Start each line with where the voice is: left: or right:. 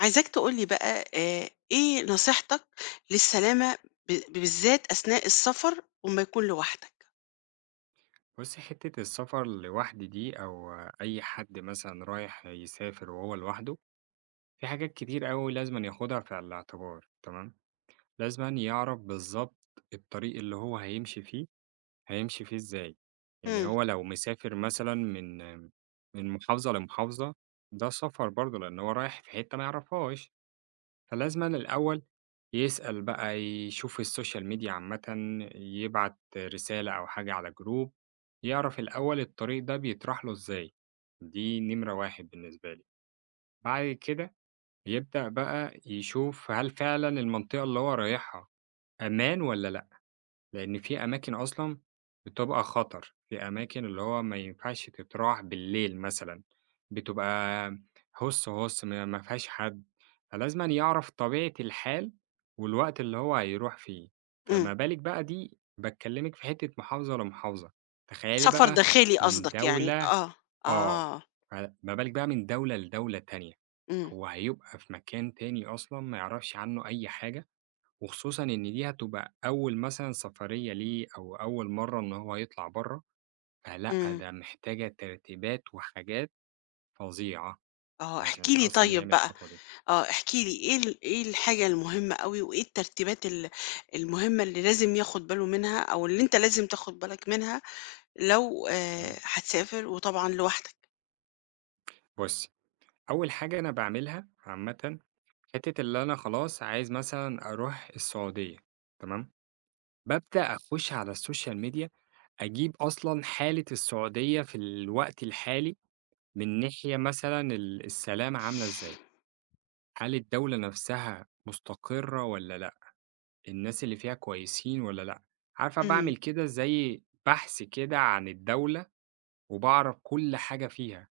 left: عايزاك تقول لي بقى إيه نصيحتك للسلامة بالذات أثناء السفر وأمّا يكون لوحدك؟
right: بُصّي، حتّة السفر لوحدي دي أو أي حد مثلًا رايح يسافر وهو لوحده، في حاجات كتير أوي لازمًا ياخدها في الاعتبار، تمام. لازمًا يعرف بالضبط الطريق اللي هو هيمشي فيه، هيمشي فيه إزاي، يعني
left: إمم،
right: هو لو مسافر مثلًا من محافظة لمحافظة، ده سفر برضه لأن هو رايح في حتّة ما يعرفهاش، فلازمًا الأول يسأل بقى، يشوف السوشيال ميديا عامةً، يبعت رسالة أو حاجة على جروب، يعرف الأول الطريق ده بيطرح له إزاي، دي نمرة 1 بالنسبة لي. بعد كده يبدأ بقى يشوف هل فعلًا المنطقة اللي هو رايحها أمان والّا، لإن في أماكن أصلًا بتبقى خطر، في أماكن اللي هو ما ينفعش تتراح بالليل مثلًا، بتبقى هُس، هُس ما فيهاش حد، فلازمًا يعرف طبيعة الحال والوقت اللي هو هيروح فيه،
left: إمم،
right: فما بالِك بقى دي باكلمِك في حتة محافظة لمحافظة، تخيلي
left: سفر
right: بقى
left: داخلي
right: من
left: قصدك يعني،
right: دولة،
left: آه،
right: آه،
left: آه،
right: فما بالِك بقى من دولة لدولة تانية،
left: إمم،
right: هو هيبقى في مكان تاني أصلًا ما يعرفش عنه أي حاجة. وخصوصًا إن دي هتبقى أول مثلًا سفرية ليه أو أول مرّة إن هو يطلع برّه، فلأ
left: إمم،
right: ده محتاجة ترتيبات وحاجات فظيعة
left: آه، احكِ
right: عشان
left: لي
right: أصلًا
left: طيب
right: يعمل
left: بقى.
right: الخطوة دي.
left: آه، احكِ لي إيه إيه الحاجة المهمة أوي وإيه الترتيبات المهمة اللي لازم ياخد باله منها أو اللي أنت لازم تاخد بالك منها لو
right: إمم.
left: هتسافر وطبعًا لوحدك؟
right: بُصّي، أول حاجة أنا باعملها عامةً، حتّة اللي أنا خلاص عايز مثلًا أروح السعودية، تمام. بابدأ أخُش على السوشيال ميديا، أجيب أصلًا حالة السعودية في الوقت الحالي من ناحية مثلًا السلامة عاملة إزاي، هل الدولة نفسها مستقرة والّا لأ؟ الناس اللي فيها كويسين والّا لأ، عارفة
left: إمم،
right: باعمل كده زي بحث كده عن الدولة، وباعرف كل حاجة فيها،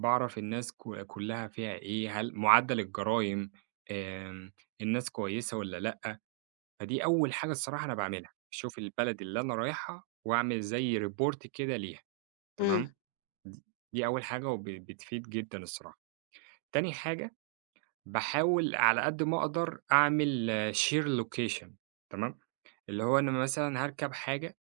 right: باعرف الناس كلّها فيها إيه، هل معدل الجرايم، آمم، الناس كويسة والّا لأ، فدي أول حاجة الصراحة أنا باعملها، أشوف البلد اللي أنا رايحها وأعمل زي report كده ليها،
left: إمم،
right: تمام. د دي أول حاجة وب بتفيد جدًا الصراحة. تاني حاجة باحاول على قد ما أقدر أعمل share location، تمام. اللي هو أنا مثلًا هاركب حاجة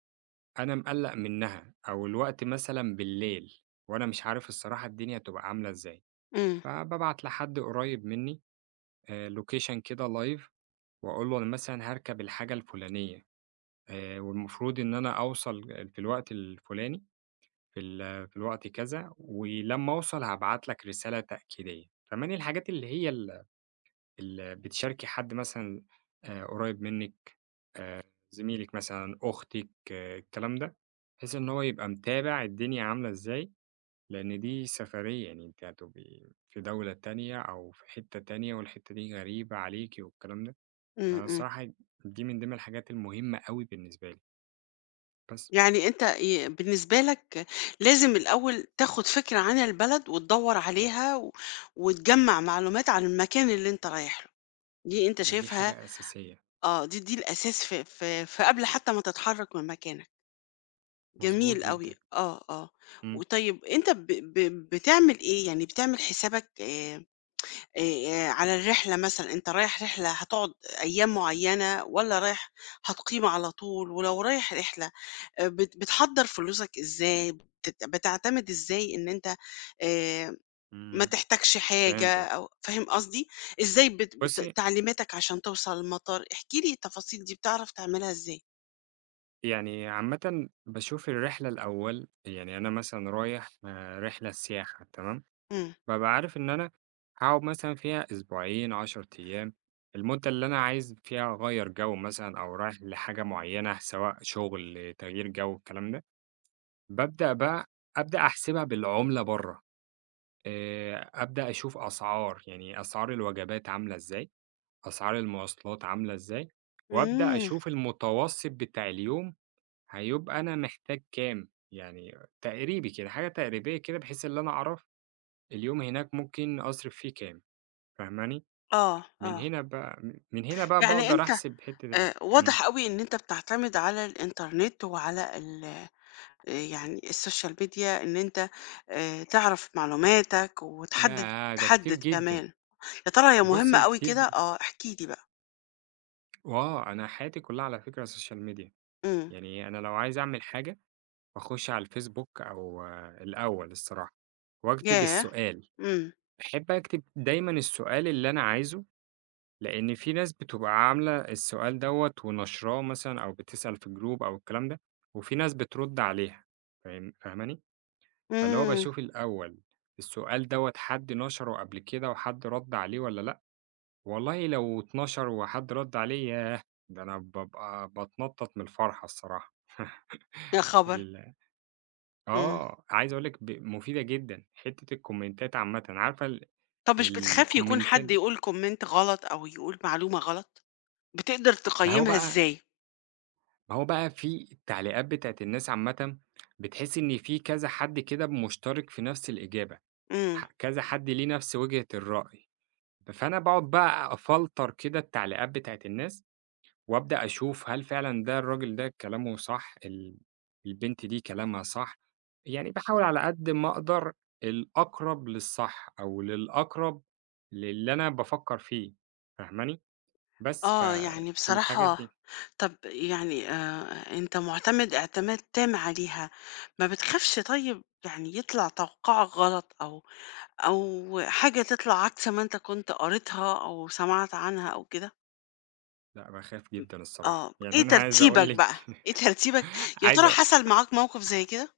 right: أنا مقلّق منّها أو الوقت مثلًا بالليل، وأنا مش عارف الصراحة الدنيا هتبقى عاملة إزاي،
left: إمم،
right: فبابعت لحد قريّب منّي location كده live، وأقول له أنا مثلًا هاركب الحاجة الفلانية، والمفروض إن أنا أوصل في الوقت الفلاني، في الوقت كذا، ولمّا أوصل هابعت لك رسالة تأكيدية، فاهماني؟ الحاجات اللي هي ال ال بتشاركي حد مثلًا قريب منِّك، آآ زميلِك مثلًا، أختِك، آه، الكلام ده؟ بحيث إن هو يبقى متابع الدنيا عاملة إزاي، لإن دي سفرية، يعني أنتِ هتبقي في دولة تانية أو في حتة تانية والحتة دي غريبة عليكِ والكلام ده.
left: إمم،
right: أنا
left: إمم.
right: الصراحة دي من ضمن الحاجات المهمة أوي بالنسبة لي، بس.
left: يعني أنت بالنسبة لك لازم الأول تاخد فكرة عن البلد وتدوّر عليها وتجمّع معلومات عن المكان اللي أنت رايح له، دي أنت
right: دي
left: شايفها
right: حاجة أساسية.
left: آه، دي الأساس في قبل حتى ما تتحرّك من مكانك، جميل
right: مضبوط
left: أوي،
right: جدًا.
left: آه، آه.
right: إمم،
left: وطيب أنت ب ب بتعمل إيه، يعني بتعمل حسابك على الرحلة مثلًا، أنت رايح رحلة هتقعد أيام معيّنة والّا رايح هتقيم على طول، ولو رايح رحلة بت بتحضّر فلوسك إزاي، بتعتمد إزاي إن أنت آآ ما
right: إمم،
left: تحتاجش حاجة
right: فهمتِك.
left: أو فاهم قصدي؟ إزاي بت بت
right: بُصي،
left: تعليماتك عشان توصل المطار، احكِ لي التفاصيل دي بتعرف تعملها إزاي؟
right: يعني عامةً باشوف الرحلة الأول، يعني أنا مثلًا رايح رحلة سياحة، تمام.
left: إمم.
right: بابقى عارف إن أنا هاقعد مثلًا فيها أسبوعين، 10 أيام، المدة اللي أنا عايز فيها أغيّر جو مثلًا أو رايح لحاجة معيّنة سواء شغل، تغيير جو، الكلام ده. بابدأ بقى أبدأ أحسبها بالعملة برّه، أبدأ أشوف أسعار، يعني أسعار الوجبات عاملة إزاي، أسعار المواصلات عاملة إزاي، وأبدأ
left: إمم.
right: أشوف المتوسط بتاع اليوم هيبقى أنا محتاج كام؟ يعني تقريبي كده، حاجة تقريبية كده، بحيث اللي أنا أعرف اليوم هناك ممكن أصرف فيه كام، فاهماني؟
left: آه،
right: من
left: آه.
right: هنا بقى م من هنا بقى
left: يعني
right: باقدر
left: أنت
right: أحسب حتّة ال،
left: واضح
right: إمم.
left: أوي إن أنت بتعتمد على الإنترنت وعلى ال يعني السوشيال ميديا إن أنت تعرف معلوماتك وتحدد،
right: ياه! ده كتير
left: تحدد
right: جدًا.
left: كمان. يا ترى هي مهمة
right: بُصّي
left: أوي
right: كتير
left: كده؟
right: جدًا.
left: آه، احكِ لي بقى.
right: وآه، أنا حياتي كلّها على فكرة سوشيال ميديا.
left: إمم.
right: يعني أنا لو عايز أعمل حاجة باخُش على الفيسبوك أو آه، الأول الصراحة واكتب
left: ياه!
right: السؤال.
left: إمم.
right: باحب أكتب دايمًا السؤال اللي أنا عايزه، لإن في ناس بتبقى عاملة السؤال دوّة ونشراه مثلًا أو بتسأل في الجروب أو الكلام ده، وفي ناس بترُد عليها، فاهماني؟ فاللي هو
left: إمم.
right: باشوف الأول السؤال دوّة حد نشره قبل كده وحد رَد عليه والّا لأ؟ والله لو اتنشر وحد رَد عليه ياه! ده أنا بابقى باتنطط من الفرحة الصراحة.
left: يا خبر!
right: ال
left: إمم.
right: آه، عايز أقول لِك مفيدة جدًا، حتّة الكومنتات عامةً، عارفة ال،
left: طَب مش بتخافي يكون
right: الكومنتات،
left: حد يقول comment غلط أو يقول معلومة غلط؟ بتقدر
right: ما هو
left: تقيّمها
right: بقى
left: إزاي؟
right: ما هو بقى في التعليقات بتاعة الناس عامةً، بتحسّي إن في كذا حد كده مشترك في نفس الإجابة،
left: إمم.
right: كذا حد ليه نفس وجهة الرأي، فأنا باقعد بقى أفلتر كده التعليقات بتاعة الناس، وأبدأ أشوف هل فعلًا ده الراجل ده كلامه صح، البنت دي كلامها صح، يعني باحاول على قد ما أقدر الأقرب للصح أو للأقرب للي أنا بافكّر فيه، فاهماني؟ بس،
left: آه. يعني
right: فالحاجات
left: بصراحة،
right: دي.
left: طَب يعني أنت مُعتمد اعتماد تام عليها، ما بتخافش طيب يعني يطلع توقُّعك غلط أو أو حاجة تطلع عكس ما أنت كنت قريتها أو سمعت عنها أو كده؟
right: لأ، باخاف
left: م
right: جدًا الصراحة،
left: آه.
right: يعني
left: إيه
right: أنا عايز أقول
left: ترتيبك بقى؟
right: لِك،
left: إيه ترتيبك؟ يا
right: عايز
left: ترى
right: أ
left: حصل معاك موقف زي كده؟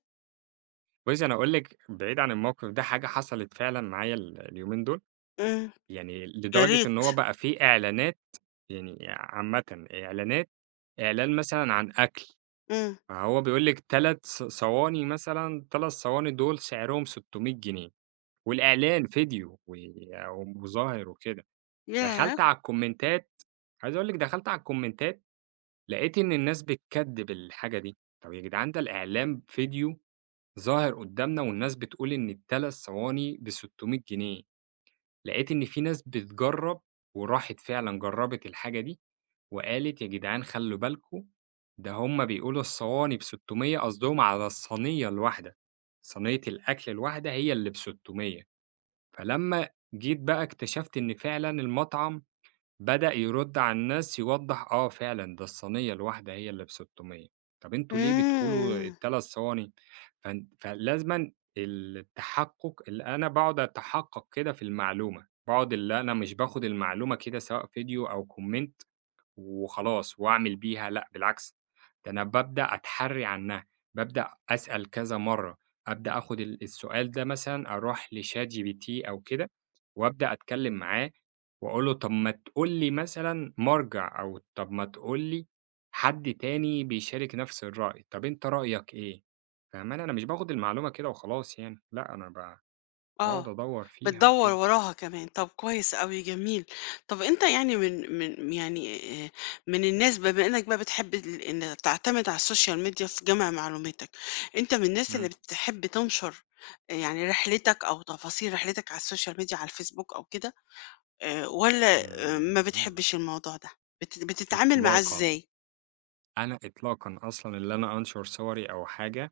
right: بُصّي أنا أقول لِك بعيد عن الموقف ده حاجة حصلت فعلًا معايا اليومين دول،
left: إمم.
right: يعني
left: يا
right: لدرجة إن
left: ريت.
right: هو بقى في إعلانات، يعني عامةً إعلانات، إعلان مثلًا عن أكل،
left: إمم.
right: فهو بيقول لِك 3 صواني مثلًا، 3 صواني دول سعرهم 600 جنيه، والإعلان فيديو ومظاهر وكده،
left: ياه!
right: دخلت على الكومنتات، عايز أقول لِك دخلت على الكومنتات، لقيت إن الناس بتكدّب الحاجة دي، طب يا جدعان ده الإعلان فيديو ظاهر قدّامنا، والناس بتقول إن ال3 صواني ب600 جنيه، لقيت إن في ناس بتجرّب وراحت فعلًا جرّبت الحاجة دي، وقالت يا جدعان خلّوا بالكم، ده هُم بيقولوا الصواني ب600 قصدهم على الصينية الواحدة، صينية الأكل الواحدة هي اللي ب600، فلمّا جيت بقى اكتشفت إن فعلًا المطعم بدأ يرد على الناس، يوضّح آه فعلًا ده الصينية الواحدة هي اللي ب600، طَب أنتم ليه بتقولوا
left: إمم.
right: ال3 صواني؟ فلازمًا التحقُّق اللي أنا باقعد أتحقّق كده في المعلومة، باقعد اللي أنا مش باخد المعلومة كده سواء فيديو أو comment وخلاص وأعمل بيها، لأ بالعكس، ده أنا بابدأ أتحرّي عنّها، بابدأ أسأل كذا مرّة، أبدأ آخُد السؤال ده مثلًا، أروح لChatGPT أو كده وأبدأ أتكلّم معاه وأقول له طَب ما تقول لي مثلًا مَرجَع، أو طَب ما تقول لي حد تاني بيشارك نَفْس الرأي، طَب أنت رأيك إيه؟ فاهماني؟ أنا مش باخُد المعلومة كده وخلاص يعني، لأ أنا
left: آه.
right: باقعُد أدوّر فيها
left: بتدوّر
right: وكده.
left: وراها كمان. طب كويس أوي، جميل. طب أنت يعني من يعني آآ من الناس بما إنّك بقى بتحب إن تعتمد على السوشيال ميديا في جمع معلوماتك، أنت من الناس اللي
right: إمم.
left: بتحب تنشر يعني رحلتك أو تفاصيل رحلتك على السوشيال ميديا على الفيسبوك أو كده والّا
right: إمم،
left: ما
right: إمم،
left: بتحبش الموضوع ده؟ بتتعامل معاه
right: إطلاقًا.
left: إزاي؟
right: أنا إطلاقًا أصلًا اللي أنا أنشر صوري أو حاجة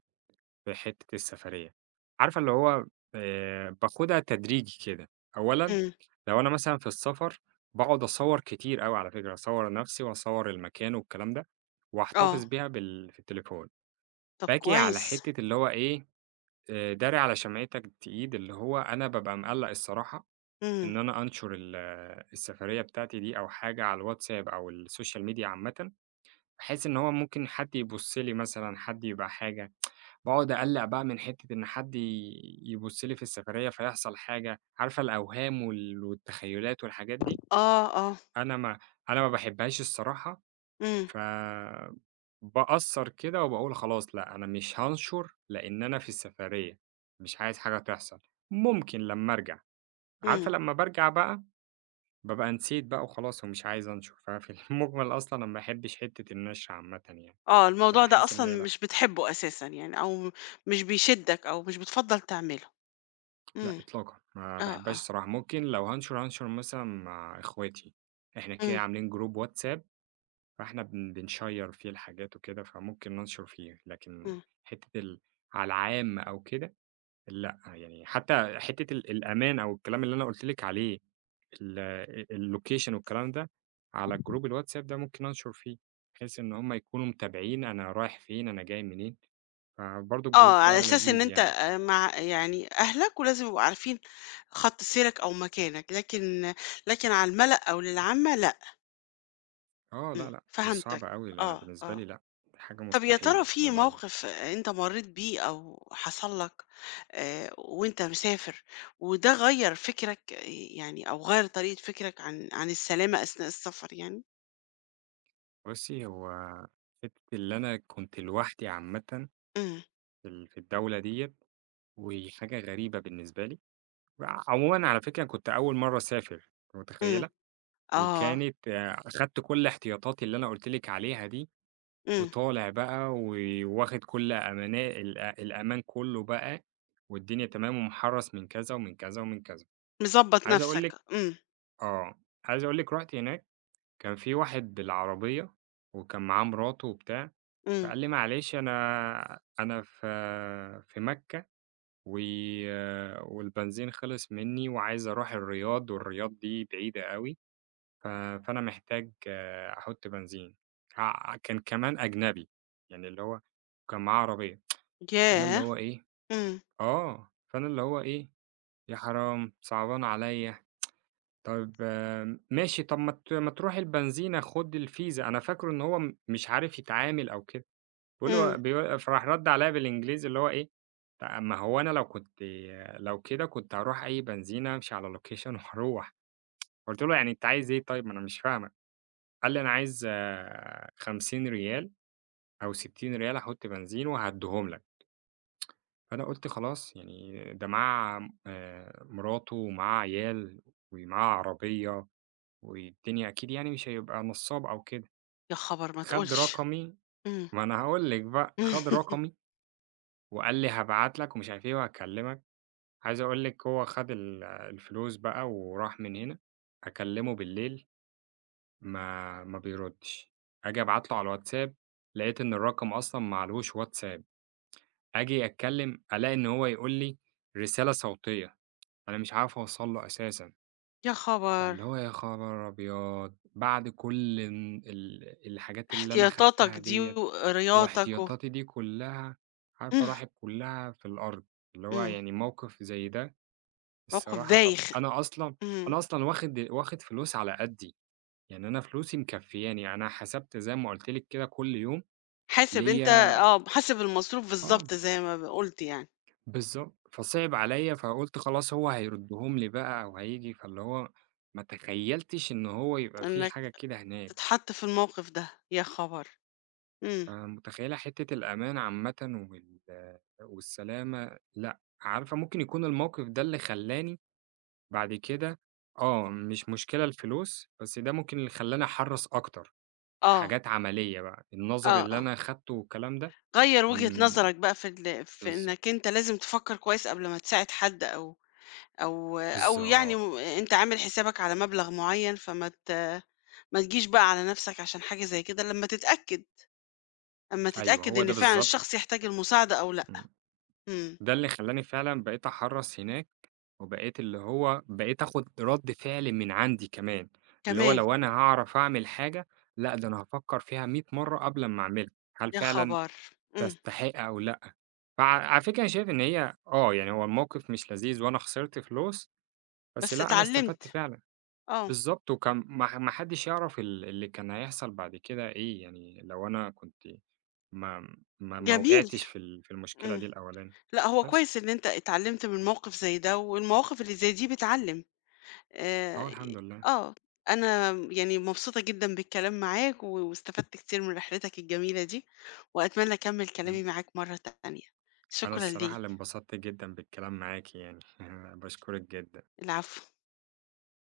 right: في حتة السفرية، عارفة اللي هو باخدها تدريجي كده، أولًا
left: إمم.
right: لو أنا مثلًا في السفر باقعد أصور كتير أوي على فكرة، أصور نفسي وأصور المكان والكلام ده، وأحتفظ
left: آه.
right: بيها في التليفون،
left: طب
right: باجي على
left: كويس.
right: حتة اللي هو إيه، داري على شمعتك تقيد، اللي هو أنا بابقى مقلّق الصراحة
left: إمم.
right: إن أنا أنشر السفرية بتاعتي دي أو حاجة على الواتساب أو السوشيال ميديا عامةً. باحس إن هو ممكن حد يبُص لي مثلًا، حد يبقى حاجة، باقعد أقلّق بقى من حتّة إن حد يبُص لي في السفرية فيحصل حاجة، عارفة الأوهام والتخيلات والحاجات دي،
left: آه، آه.
right: أنا ما أنا ما باحبهاش الصراحة،
left: إمم،
right: ف، باقصّر كده وباقول خلاص لأ، أنا مش هانشُر لإن أنا في السفرية، مش عايز حاجة تحصل، ممكن لمّا أرجع،
left: إمم.
right: عارفة لمّا بارجع بقى بابقى نسيت بقى وخلاص، ومش عايز أنشُر، ففي المُجمل أصلًا أنا ما باحبش حتّة النشر عامةً يعني،
left: آه، الموضوع ده
right: باحس إن
left: أصلًا
right: هي لأ.
left: مش بتحبه أساسًا يعني، أو مش بيشدّك أو مش بتفضّل تعمله.
right: لأ
left: إمم.
right: إطلاقًا، ما
left: آه،
right: باحبهاش
left: آه.
right: الصراحة، ممكن لو هانشر، هانشر مثلًا مع إخواتي، إحنا كده
left: إمم،
right: عاملين جروب واتساب، فإحنا بنشيّر فيه الحاجات وكده، فممكن ننشر فيه، لكن
left: إمم.
right: حتّة ال، على العام أو كده لأ، يعني حتى حتّة الأمان أو الكلام اللي أنا قُلت لِك عليه، ال ال الlocation والكلام ده، على جروب الواتساب ده ممكن أنشر فيه، بحيث إن هُم يكونوا متابعين أنا رايح فين، أنا جاي منين، فبرضه الجروب
left: آه، على
right: ده
left: أساس إن
right: لذيذ
left: أنت
right: يعني.
left: مع يعني أهلك ولازم يبقوا عارفين خَط سيرك أو مكانك، لكن لكن على المَلأ أو للعامة لأ.
right: آه، لأ،
left: إمم،
right: لأ،
left: فهمتك.
right: صعب أوي، لأ،
left: آه،
right: بالنسبة
left: آه.
right: لي لأ، دي حاجة
left: طب يا ترى
right: مستحيلة إن
left: في
right: أنا أعمل.
left: موقف أنت مرّيت بيه أو حصل لك وأنت مسافر، وده غيّر فكرك آه، يعني أو غيّر طريقة فكرك عن السلامة أثناء السفر يعني؟
right: بُصّي، هو حتّة اللي أنا كنت لوحدي عامةً
left: إمم،
right: في ال في الدولة ديّة، وهي حاجة غريبة بالنسبة لي، عمومًا على فكرة كنت أول مرّة أسافر، أنتِ
left: إمم،
right: متخيّلة؟
left: آه،
right: وكانت آه، أخدت كل احتياطاتي اللي أنا قُلت لِك عليها دي،
left: إمم،
right: وطالع بقى وواخد كل أمانا الأمان كلّه بقى، والدنيا تمام ومحرّص من كذا، ومن كذا، ومن كذا.
left: مضبّط
right: عايز أقول
left: نَفْسك،
right: لِك
left: إمم،
right: آه، عايز أقول لِك رُحت هناك، كان في واحد بالعربية وكان معاه مراته وبتاع،
left: إمم،
right: فقال لي: "معلش أنا في في مكة، و والبنزين خلص منّي وعايز أروح الرياض، والرياض دي بعيدة أوي، فأنا محتاج آه، أحُط بنزين." كان كمان أجنبي، يعني اللي هو كان معاه عربية، فأنا اللي
left: ياه!
right: هو إيه،
left: إمم،
right: آه، فأنا اللي هو إيه، يا حرام صعبان عليّا. طيب آمم، ماشي، طب ما تروح البنزينة خُد الفيزا، أنا فاكره إن هو مش عارف يتعامل أو كده، باقول له
left: إمم،
right: فراح رَد عليّا بالإنجليزي اللي هو إيه، ما هو أنا لو كنت، لو كده كنت هاروح أي بنزينة أمشي على location وهاروح، قُلت له: "يعني أنت عايز إيه طيب، ما أنا مش فاهمك." قال لي: "أنا عايز 50 ريال أو 60 ريال أحُط بنزين وهادّيهم لك." فأنا قُلت خلاص يعني ده معاه مراته ومعاه عيال ومعاه عربية. والدنيا أكيد يعني مش هيبقى نصّاب أو كده،
left: يا خبر ما
right: خَد
left: تقولش!
right: رقمي،
left: إمم،
right: ما أنا هاقول لِك بقى، خَد رقمي وقال لي هابعت لك ومش عارف إيه وهاكلّمك، عايز أقول لِك هو خَد الفلوس بقى وراح من هنا، أكلّمه بالليل ما بيردّش، آجي أبعت له على الواتساب لقيت إن الرقم أصلًا ما عليهوش واتساب، آجي أتكلّم ألاقي إن هو يقول لي رسالة صوتية، أنا مش عارف أوصل له أساسًا.
left: يا خبر!
right: فاللي هو يا خبر أبيض! بعد كل إن الحاجات اللي أنا
left: احتياطاتك
right: خدتها
left: دي
right: ديّة
left: وقراياتك و
right: واحتياطاتي دي كلّها، عارفة
left: إمم،
right: راحت كلّها في الأرض، اللي هو
left: إمم،
right: يعني موقف زي ده
left: موقف
right: الصراحة. طَب
left: بايخ،
right: أنا أصلًا،
left: إمم.
right: أنا أصلًا واخد فلوس على قدّي، يعني أنا فلوسي مكفّياني، يعني أنا حسبت زي ما قُلت لِك كده كل يوم
left: حاسب أنت
right: ليّا،
left: آه، حاسب المصروف
right: آه،
left: بالضبط زي ما قُلت يعني،
right: بالضبط، فصِعِب عليّا فقُلت خلاص هو هيردّهم لي بقى أو هييجي، فاللي هو ما تخيّلتش إن هو يبقى في
left: إنّك
right: حاجة كده هناك.
left: تتحط في الموقف ده، يا خبر! إمم،
right: متخيّلة حتّة الأمان عامةً والسلامة لأ، عارفة ممكن يكون الموقف ده اللي خلّاني بعد كده، آه، مش مشكلة الفلوس، بس ده ممكن اللي خلّاني أحرّص أكتر،
left: آه،
right: حاجات عملية بقى، النَظَر
left: آه،
right: اللي
left: آه،
right: أنا خدته والكلام ده،
left: غيّر وجهة
right: إمم،
left: نظرك بقى في
right: بالضبط،
left: إنّك أنت لازم تفكّر كويس قبل ما تساعد حد أو أو أو يعني
right: بالضبط،
left: أنت عامل حسابك على مبلغ معيّن، فما ت ما تجيش بقى على نَفْسك عشان حاجة زي كده لمّا تتأكد، أمّا
right: أيوه
left: تتأكد
right: هو
left: إن
right: ده
left: فعلًا
right: بالضبط،
left: الشخص يحتاج المساعدة أو لأ.
right: إمم.
left: إمم،
right: ده اللي خلّاني فعلًا بقيت أحرّص هناك، وبقيت اللي هو بقيت آخُد رَد فعل من عندي كمان، اللي هو
left: كمان،
right: لو أنا هاعرف أعمل حاجة، لأ ده أنا هافكّر فيها 100 مرّة قبل أمّا أعملها، هل
left: يا
right: فعلًا
left: خبر! إمم،
right: تستحق أو لأ؟ على فكرة أنا شايف إن هي آه، يعني هو الموقف مش لذيذ وأنا خسرت فلوس، بس
left: بس
right: لأ أنا استفدت
left: اتعلّمت،
right: فعلًا.
left: آه،
right: بالضبط، وكان ما حدّش يعرف اللي كان هيحصل بعد كده إيه، يعني لو أنا كنت ما
left: جميل،
right: وقعتش في ال في المشكلة
left: إمم.
right: دي الأولاني.
left: لأ، هو
right: بس،
left: كويس إن أنت اتعلّمت من موقف زي ده، والمواقف اللي زي دي بتعلّم. آآ،
right: أهو الحمد لله.
left: آه، أنا يعني مبسوطة جدًا بالكلام معاك، واستفدت كتير من رحلتك الجميلة دي، وأتمنى أكمّل
right: إمم.
left: كلامي معاك مرّة تانية.
right: أنا
left: شكرًا
right: الصراحة
left: ليك،
right: اللي انبسطت جدًا بالكلام معاكِ يعني، باشكرِك جدًا.
left: العفو.